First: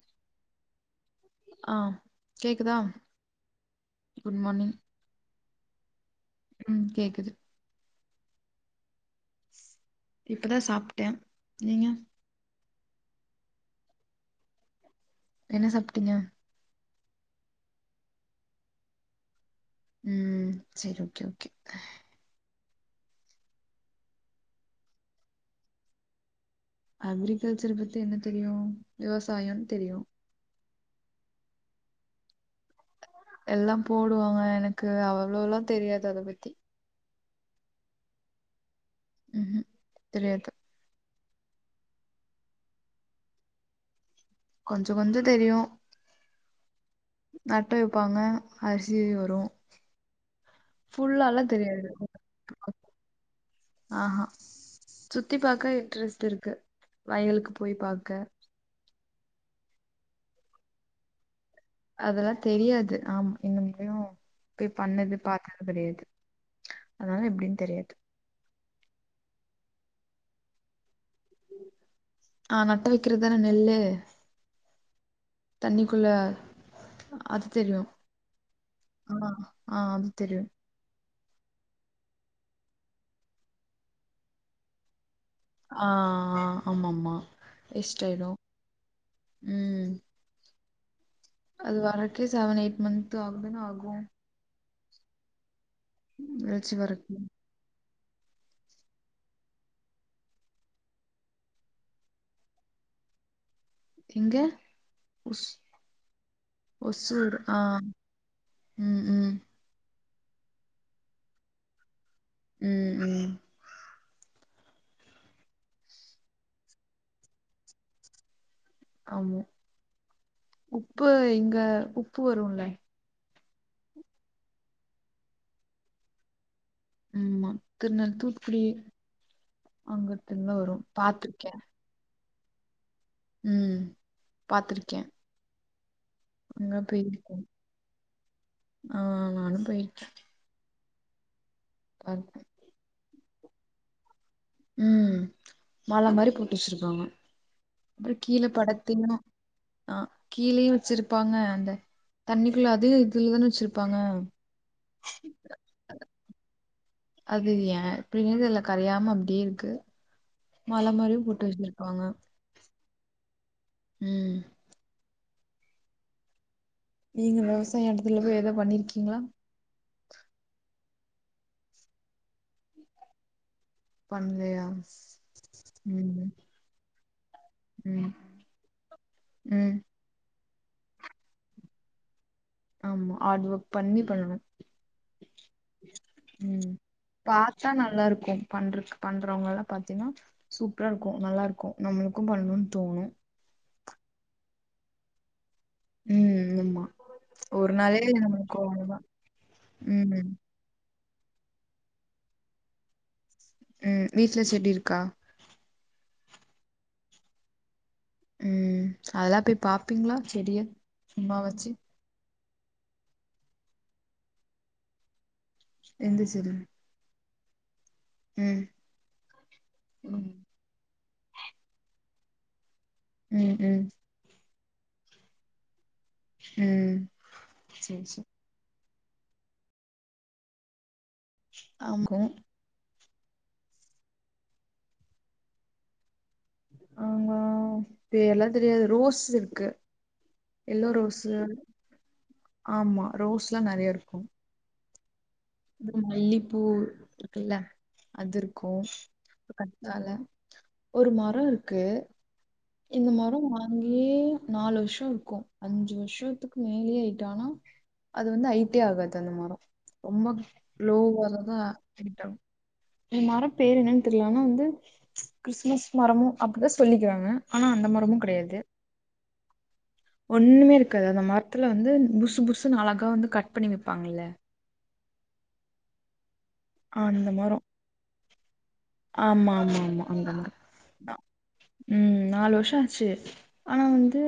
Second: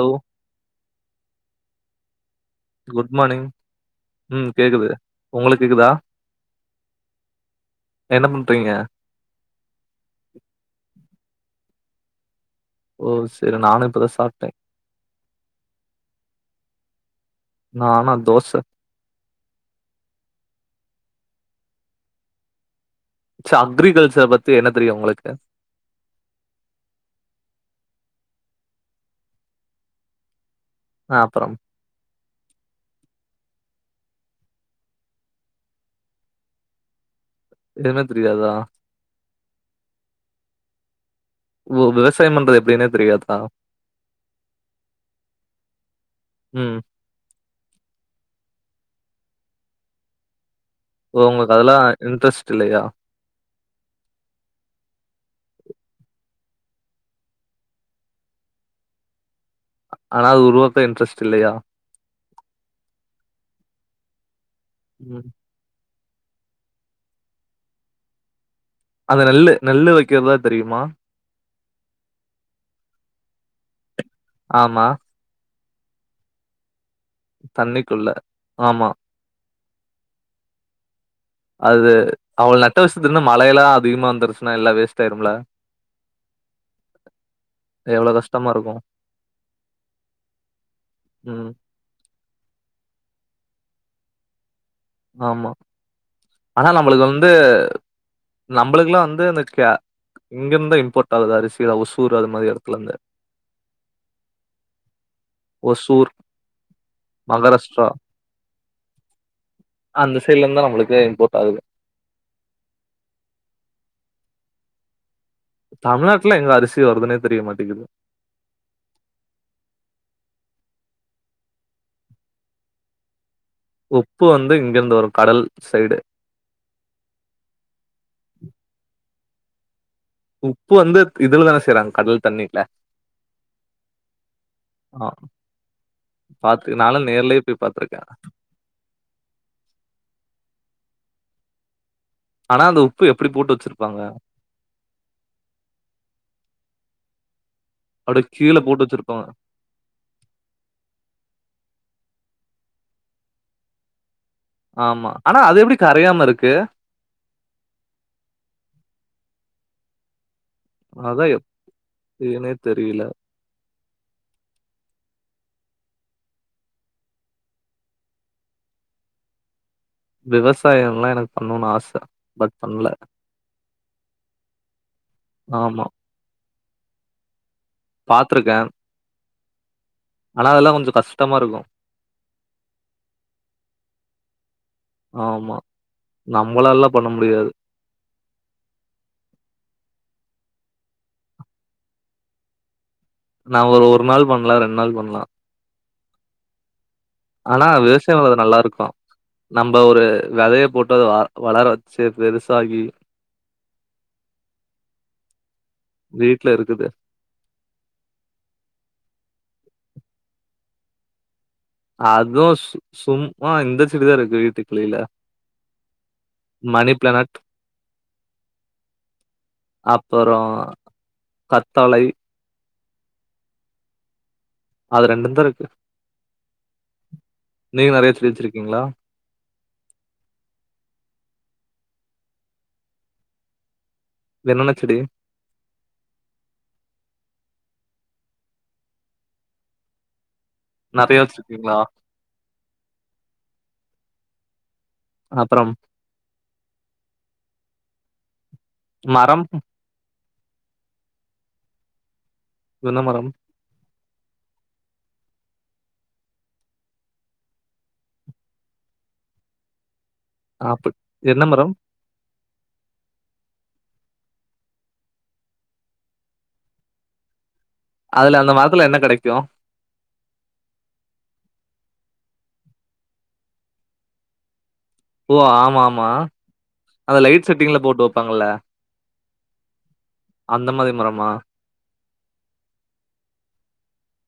Hello ஆ கேக்குதா good morning good ம் மார்னிங் கேக்குது உங்களுக்கு கேக்குதா ம் கேக்குது என்ன பண்றீங்க இப்பதா சாப்ட்டே நீங்க ஓ சேரி நானு இப்பதா சாப்ட்டே என்ன சாப்ட்டிங்க நானா தோச ம் செரி ஓகே ஓகே ச அக்ரிகல்ச்சர் பத்தி என்ன தெரியு உங்களுக்கு அக்ரிகல்ச்சர் பத்தி என்ன தெரியு விவசாயோன் தெரியு ஆ அப்பறம் எல்லாம் போடுவாங்க எனக்கு அவ்ளோலா தெரியாது அத பத்தி எதுமே தெரியாதா ம் ஹூம் தெரியாது ஓ விவசாயம் பண்றது எப்டின்னே தெரியாதா கொஞ்ச கொஞ்சோ தெரியு ம் நட்டு வைப்பாங்க அரிசி வரு ஓ ஃபுல்லாலா உங்குளுக்கு அதெல்லா தெரியாது இன்ட்ரெஸ்ட் இல்லையா ஆ ஹா சுத்தி பாக்க இன்ட்ரெஸ்ட் இருக்கு வயலுக்கு போய் பாக்க ஆனா அது உருவாக்க இன்ட்ரஸ்ட் இல்லையா அதெல்லா தெரியாது ஆமா இன்ன [inaudible] போய் பண்ணது ம் பாக் கெடையாது அதனால எப்டின் தெரியாது அந்த நெல்லு நெல்லு வைக்கிறதாது தெரியுமா ஆ நட்டு வைக்கறதுதான நெல்லு ஆமா தண்ணிக்குள்ள அது தெரியு தண்ணிக்குள்ள ஆமா ஆ ஆ அது தெரியு அது அவ்ள நட்டு வச்சது இருந்து மழையெல்லா அதிகமா வந்துருச்சுன்னா எல்லா வேஸ்ட் ஆயிரும்ல ஆ ஆமா ஆமா எவ்வளவு வேஸ்டாயிடு ம் உம் அது வர்றதுக்கே செவன் எயிட் மந்த் ஆகுதானே ஆகு ஆமா ஆனா வெளச்சி நம்மளுக்கு வரக்கு வந்து நம்மளுக்கெல்லா வந்து இந்த கா இங்கிருந்து இம்போர்ட் ஆகுது அரிசியலா ஓசூர் அது மாரி எடத்துலருந்து எங்க ஒசு ஒசூர் ஒசூர் மகாராஷ்டிரா ஆஹ் ம் ம் அந்த சைடுலருந்துதா நம்மளுக்கே இம்போர்ட் ஆகுது ம் ம் தமிழ்நாட்டுல எங்க அரிசி வருதுனே தெரிய மாட்டேங்கிது ஆமா உப்பு இங்க உப்பு வருல்ல உப்பு வந்து இங்கிருந்து வரு கடல் சைடு ஆமா திருநெல் தூத்துக்குடி அங்கட் உப்பு வந்து இதுல தானே செய்றாங்க கடல் தண்ணில ம் பாத்துருக்கே ஆ பாத்து நானு நேர்லயே போயிருக்கேன் போய் பாத்திருக்கே ஆ நானு போயிருக்கே கரெட்டு ஆனா அந்த உப்பு எப்டி போட்டு வச்சிருப்பாங்க ம் மல மாரி போட்டு வச்சிருப்பாங்க அப்டியே கீழே கீழ போட்டு படுத்தீங்ன்னா வச்சிருப்பாங்க ஆ கீழயு வச்சிருப்பாங்க அந்த தண்ணிக்குள்ள அதையு இதுலதானே வச்சிருப்பாங்க ஆமா ஆனா அது எப்டி கரையாம இருக்கு அது ஏ எப்படின்னே தெர்ல கரையாம அப்டியேருக்கு மல மாரியு போட்டு வச்சிருப்பாங்க என்னன்னே தெரியல உம் நீங்க விவசாய இடத்துல போய் எது பண்ணிருக்கீங்ளா விவசாயோல்லா எனக்கு பண்ணுன்னு ஆச பட் பண்ல பண்லயா ஆமா ம் ம் பாத்துருக்கே ம் ஆனா அதெல்லா கொஞ்சோ கஷ்டமா இருக்கு ஆமா ஹாட் ஒர்க் பண்ணி பண்ணனு ஆமா ம் நம்மளாலலா பண்ண முடியாது. பார் த்தா நல்லாருக்கு பண்றக்கு பண்றவங்கல்லா பாத்தீன்னா சூப்பரா இருக்கு நல்லா இருக்கு நம்மளுக்கு பண்ணுனு தோனு நா ஒரு ஒரு நாள் பண்லா ரெண் நாள் பண்லா ம் ஆமா ஆனா ஒரு நாளே விவசாயிங்களுக்கு நம்மளுக்கு நல்லா இருக்கு அவ்ளோதா நம்ம ஒரு ம் விதைய போட்டு அத வளர வச்சு பெருசாகி ம் வீட்ல செடி இருக்கா வீட்ல இருக்குது ம் அதெல்லா போய் பாப்பீங்ளா செடியா சும்மா வாச்சு அதுவு சும்மா இந்த செடிதா இருக்கு வீட்டுக்குள்ளையில எந்த செடி மணி பிளானட் ம் ம் அப்பறோ கத்தாளை ம் ம் அது ரெண்டும் தா இருக்கு ம் நீங்க சேரி நெறைய சேரி செடி வெச்சிருக்கீங்ளா ஆம்கோ என்னென்ன செடி ஆங்கோ பேர்ல்லா தெரியாது ரோஸ் இருக்கு எல்லோ நெறைய ரோஸ்சு வச்சிருக்கீங்களா? ஆமா ரோஸ்ல்லா நெறைய இருக்கு அப்பறம் ம் மல்லிப்பூ இருக்குல அது இருக்கு மரம் கல ஒரு மரம் இருக்கு என்ன இந்த மரம்? மரமா அங்யே நாலு வருஷோ இருக்கு அஞ்சு வருஷத்துக்கு மேலேயே ஆயிட்டு ஆனா அது வந்து ஐடே ஆகாது அந்த மரம் ரொம்ப ஆப்பிள் என்ன லோவாளதா மரம்? ஹைட் ஆகு இந் மரப் பேர் என்னன் தெரியல ஆனா வந்து கிறிஸ்மஸ் மரமோ அப்டிதா சொல்லிக்கிறாங்க ஆன அந்த மார் அதுல அந்த மரத்துல என்ன கெடைக்கு ஒண்ணுமே இருக்காது அந்த மரத்துல வந்து புசு புசுனு அழகா வந்து கட் பண்ணி வெப்பாங்கல்ல ஓ ஆமா ஆமா அந்த லைட் செட்டிங்ல போட்டு வெப்பாங்கல்ல ஆமா ஆமா ஆமா அங்கதா மாரி மரமா? ம் நாலு வருஷோ ஆச்சு ஆனா வந்து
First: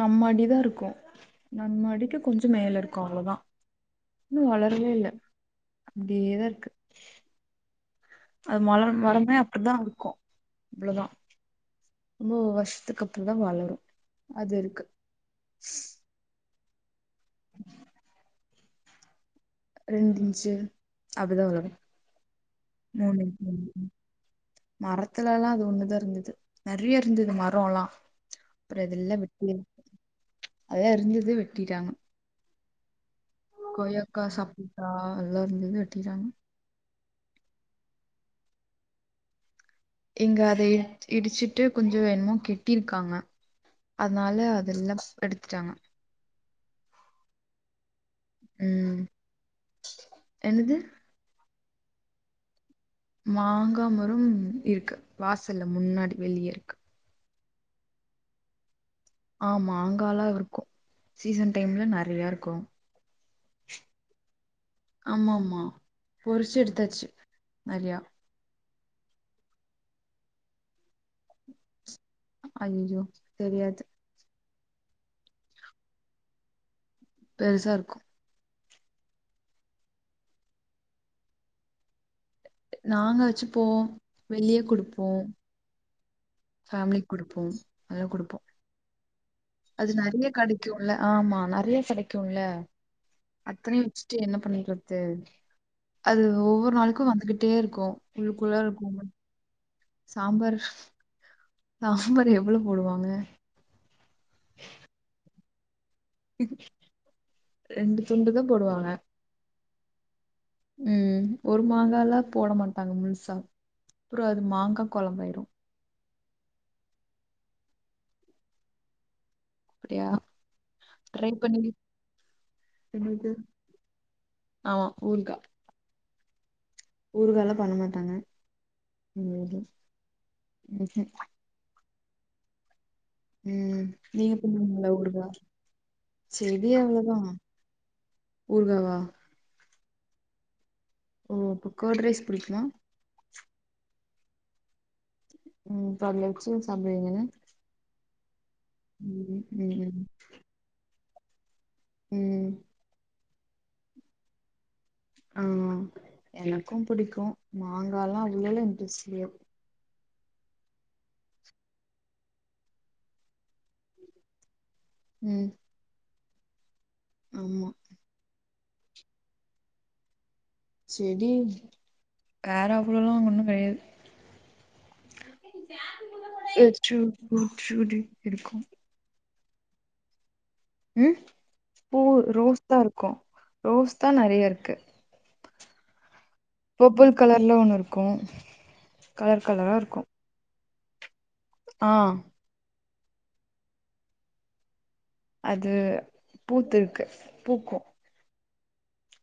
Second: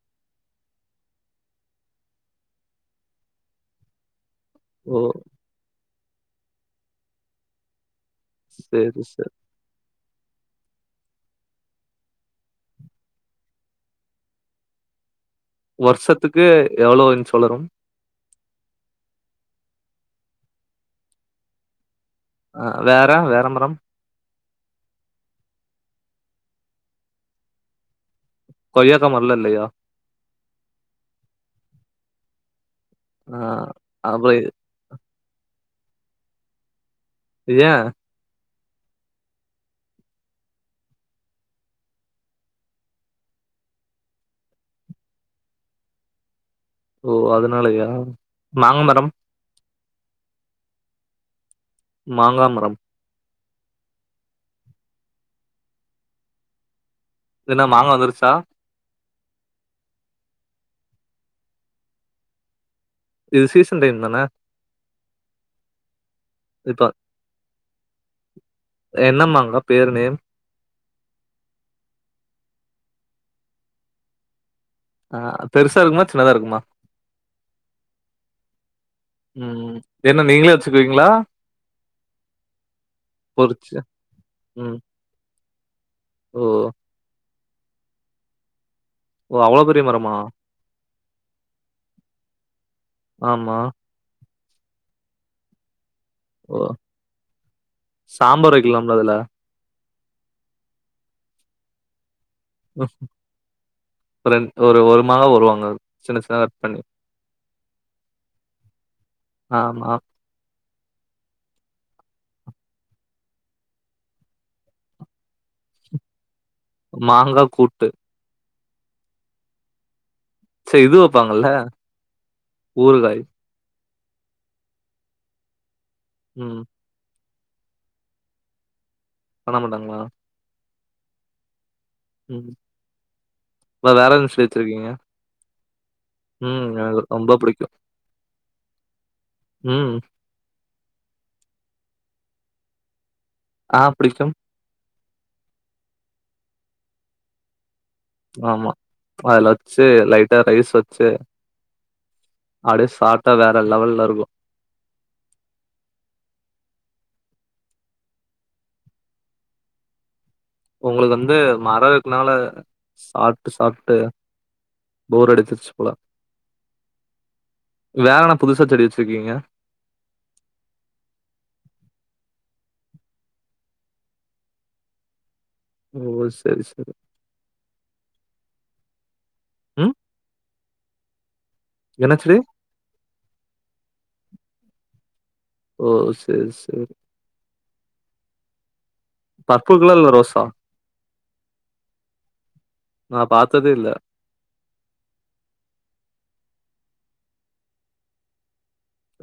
நம்மடி தா இருக்கு நம்மடிக்கு கொஞ்சோ மேல இருக்கு அவ்ளோதா இன்னு வளரவே ஓ இல்ல அப்டியேதா இருக்கு அது சரி மொலன் சரி மரமே அப்டிதா இருக்கு இவ்ளோதா ரொம்போ வருஷத்துக்கு அப்பறோதா வளரு அது இருக்கு ஷத்துக்கு எவ்ளோ இன்ச்சு வளரு ரெண்டு இன்ச்சு அப்டிதா வளரு ஆ வேற மூணு இன் வேற மூ மரம் மரத்துலல்லா அது ஒண்ணுதா இருந்தது நெறைய இருந்தது மரம்ல்லா அப்பறம் கொய்யாக்கா இதெல்லா மரம்லா வெட்டி இல்லையா அதுலா இருந்தது வெட்டிட்டாங்க ஆ கொய்யாக்கா அப்ப சப்போட்டா எல்லா இருந்தது வெட்டிடாங்க ஏ இங்க அத இ இடிச்சிட்டு கொஞ்சோ வேன்மோ கெட்டிருக்காங்க அதனால அதெல்லாம் எடுத்துட்டாங்க ஓ அதனாலயா மாங்க ம் மரம் என்னது மாங்க மரம் மாங்காமரம் இருக்கு வாசல்ல முன்னாடி வெளியே இருக்கு இது என்ன மாங்கா வந்துருச்சா ஆ மாங்காளா இருக்கு சீசன் டைம்ல நெறைய இருக்கு இது சீசன் டைம் தான ஆமா ஆமா பொறிச்சு இப்ப எடுத்தாச்சு நெறையா என்ன மாங்கா பேரு நேம் அய்யய்யோ தெரியாது ஆ பெருசா இருக்குமா சின்னதா இருக்குமா பெருசா இருக்கு உம் என்ன நீங்களே வெச்சுகுவீங்ளா நாங்க வெச்சு போ பொறிச்சு வெளியே ம் குடுப்போ ஓ தம்லிக் குடுப்போ எல்லா குடுப்போ ஓ அவ்வளோ பெரிய அது மரமா நெறைய கெடைக்குல்ல ஆமா நெறைய கெடைக்குல்ல ஆமா அத்தனையு ஃபஸ்ட்டு என்ன பண்ணியிறத்து அது ஓ ஒவ்வொரு நாளுக்கு வந்துகிட்டே இருக்கு உள்ளுக்குள்ள சாம்பார் வைக்கலாம்ல இருக்குங்க அதுல சாம்பாரு சாம்பார் எவ்ளோ போடுவாங்க ஒரு ரெண் ஒரு ஒரு மாங்கா ஒருவாங்க சின்ன சின்ன கட் பண்ணி ரெண்டு துண்டு தா போடுவாங்க ஆமா அ ம் ஒரு மாங்கால போட மாட்டாங்க முழுசா அப்றோ அது மாங்கா கொழம்பாயிரு மாங்கா கூட்டு அப்டியா சேர் இது ட்ரை வெப்பாங்கல்ல பண்ணி ஊறுகாய் என்னது ஆமா ஊறுகா ம் ஊறுகாலா பண்ண மாட்டாங்க ம் பண்ண ம் மாட்டாங்களா ம் ம் ம் ம் அப்புறம் வேற என்ன நீங்க டிஷ் பண்ணுவீங்ளா வச்சிருக்கீங்க ஊறுகா ம் செடி எனக்கு அவ்ளோதா ரொம்ப புடிக்கும் ஊற்காவா ம் ஓ அப்போ கேட் ரைஸ் புடிக்குமா ஆ புடிக்கும் ம் அப்ப அதுல வெச்சு சாப்டிவீங்க ஆமா அதுல வெச்சு ம் லைட்டா ரைஸ் வெச்சு ம் அப்டியே சாப் ட்டா வேற லெவல்ல இருக்கு ஆ எனக்கு புடிக்கு மாங்காலா அவ்ளோ இன்ட்ரெஸ்ட் கெடயாத் உங்களுக்கு வந்து மரோ இருக்குனால சாப்ட்டு சாப்ட்டு போர் ம் அடிச்சிர்ச்சு போல ஆமா வேற என்ன புதுசா செடி வெச்சிருக்கீங்க செடி வேற அவ்ளலா ஒன்னு கெடையாது ஓ சரி சரி [unintelligible] இருக்கு ம் ம் பூ என்ன செடி ரோஸ் தா இருக்கு ரோஸ் தா நெறைய இருக்கு ஓ சேர் சேர் பர்பிள் கலர்ல ஒன்னு இருக்கு கலர் கலரா பர்பிள் இருக்கு கலர்ல ரோசா ஆ நா பாத்ததே இல்ல அது பூத்துருக்கு பூக்கு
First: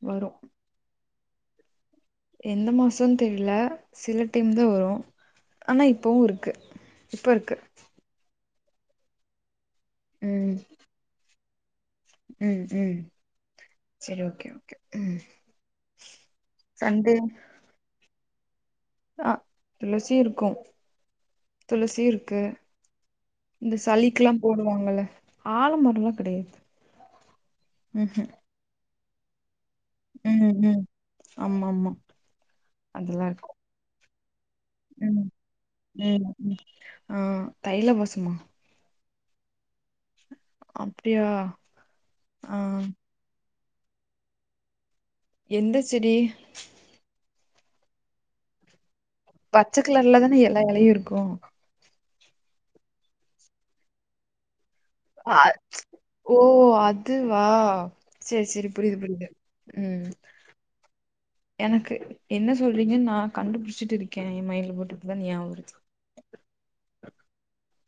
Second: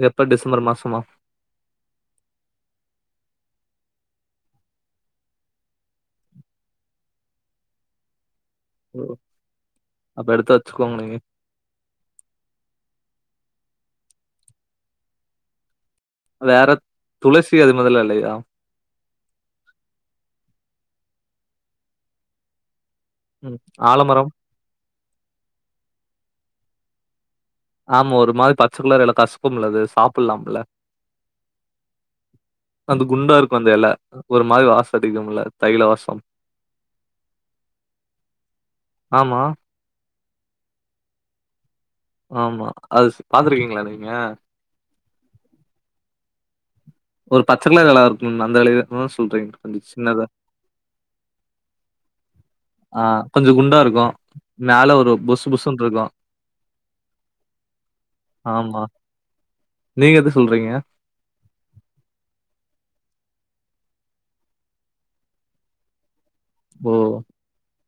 எப்ப வரு டிசம்பர் மாசமா எந்த மாசன் தெரில சில டைம் தா வரு ஆனா இப்பவு இருக்கு இப்ப இருக்கு ஓ அப்ப எடுத்து ம் வெச்சுக்கோங்க நீங்க ம் ம் செரி ஓகே ஓகே ம் வேற சண்டே துளசி அது மாத்ரில இல்லையா ஆ துளசி இருக்கு துளசி இருக்கு ம் இந்த ஆலமரம் சளிக்லா போடுவாங்கல்ல ஆழமரோலா கெடையாது ஆமா ம்ஹும் ஒரு மாரி பச்ச கலர் எல கசுக்கும் இல்ல அது ம் சாப்புட்லாம்ல ம் ஆமா ஆமா அந்த அதெல்லா குண்டா இருக்கு இருக்கும் அந்த எல ஒரு மாரி வாசம் ம் அடிக்கும்ல தைல வாசம் ம் ம் ஆ தைல வாசமா ஆமா அப்டியா ஆமா ஆ அது பாத்துருக்கீங்களா நீங்க எந்த செடி ஒரு பச்ச கலர்ல எல இருக்கும்ல அந்த எலைய தான சொல்றீங்க பச்ச கொஞ்சம் கலர்ல சின்னதா தானே எல்லா எலையும் இருக்கும் ஆ கொஞ்சம் குண்டா இருக்கும் மேல ஒரு பொசு பொசுன்னு இருக்கும். ஓ அதுவா செரி செரி ஆமா. புரியுது புரியுது ம் நீங்க எத சொல்றீங்க எனக்கு என்ன சொல்றீங்கன்னு நா கண்டுபிடிச்சிட்டு இருக்கே என் மைன்ட்ல போட்டுட்டு தான் ஞாபகம் வருது ஓ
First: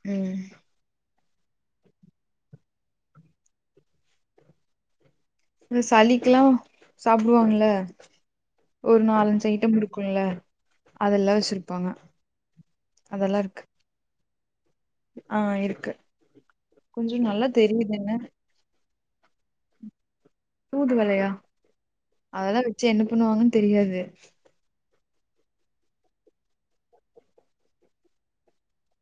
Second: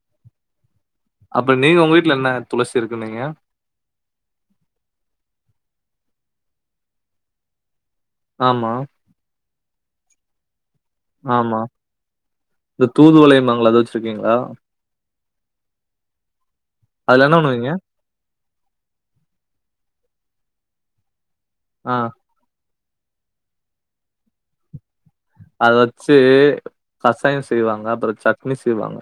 ம் அப்ப நீங்க உங்க வீட்ல என்ன துளசி இருக்குனீங்க இந்த சளிக்கெல்லாம் சாப்புடுவாங்கல்ல ஆமா ஒரு நாலஞ்சு ஐட்டம் குடுக்குல்ல ஆமா இந்த தூதுவளை அதெல்லா இருக்கு இம்பாங்களே அத வச்சிருக்கீங்களா ஆ இருக்கு கொஞ்சம் அதுல என்ன நல்லா பண்ணுவீங்க? தெரியுது என்ன தூதுவளையா ஆ அதெல்லாம் வச்சு என்ன பண்ணுவாங்கன்னு தெரியாது அத வச்சு கசாயம் செய்வாங்க அப்புறம் சட்னி செய்வாங்க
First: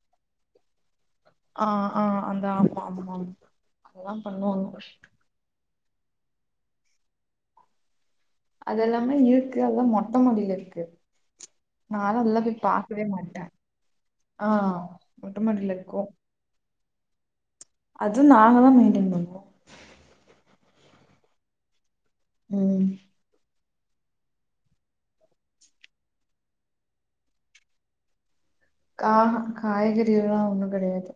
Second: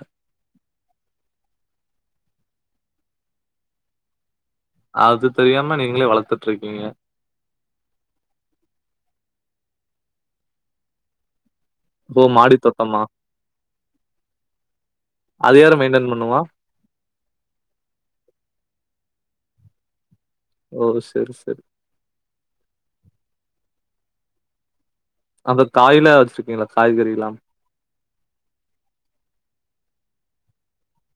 ஆ ஆ அந்த ஆமா ஆமா ஆம் அதெல்லாம் பண்ணுவாங்க அது தெரியாம நீங்களே வளத்துட்டு இருக்கீங்க அதெல்லாமே இருக்கு அதெல்லாம் மொட்ட மாடியில இருக்கு நான்லா ஓ அதெல்லாம் மாடி போய் தோட்டமா பாக்கவே மாட்ட ஆ மொட்ட‌ அது மாடியில யாரு மெயின்டென் இருக்கும் பண்ணுவா அதும் நாங்க தான் மெயின்டென் பண்றோம் ஓ செரி செரி உம் அந்த காய்ல வச்சிருக்கீங்களா காய்கறில்லாம் கா காய்கறியெல்லாம் ஒண்ணும் கெடையாது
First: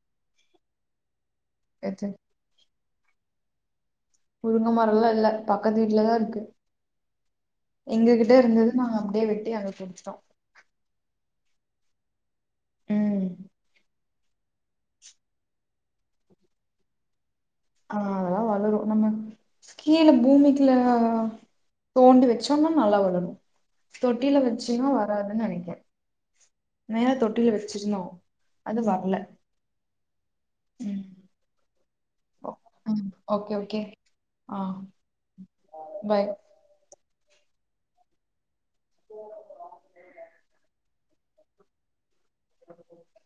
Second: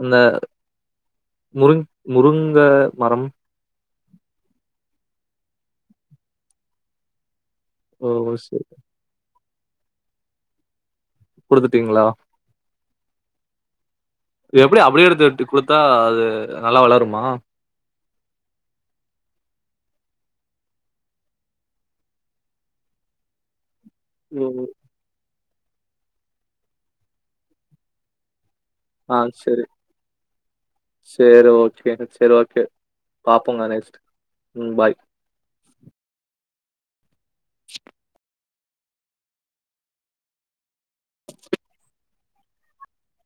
அந்த முருங் எது முருங்க மரம் முருங்க மரம்ல்லா இல்ல பக்கத்து வீட்டுலதான் இருக்கு ஓ எங்ககிட்ட செரி இருந்தது நாங்க அப்டியே வெட்டி அங்க குடுத்து குடுத்துட்டீங்களா ம் எப்டி அப்டியே எடுத்து வெட்டி குடுத்தா அது நல்லா வளருமா ஆ அதெல்லாம் வளரும் நம்ம கீழ பூமிக் குள்ள தோண்டி வச்சோம்னா நல்லா வளரும் தொட்டியில ஓ வச்சுன்னா வராதுன் நெனைக்க மேல தொடிடியில வச்சிருந்தோ அது வரல ஆ செரி ம் சேரி ஓகே சேரி ஓகே ம் பாப்போங்க நெக்ஸ்ட் ம் பாய் பய் என்ன பண்றீங்க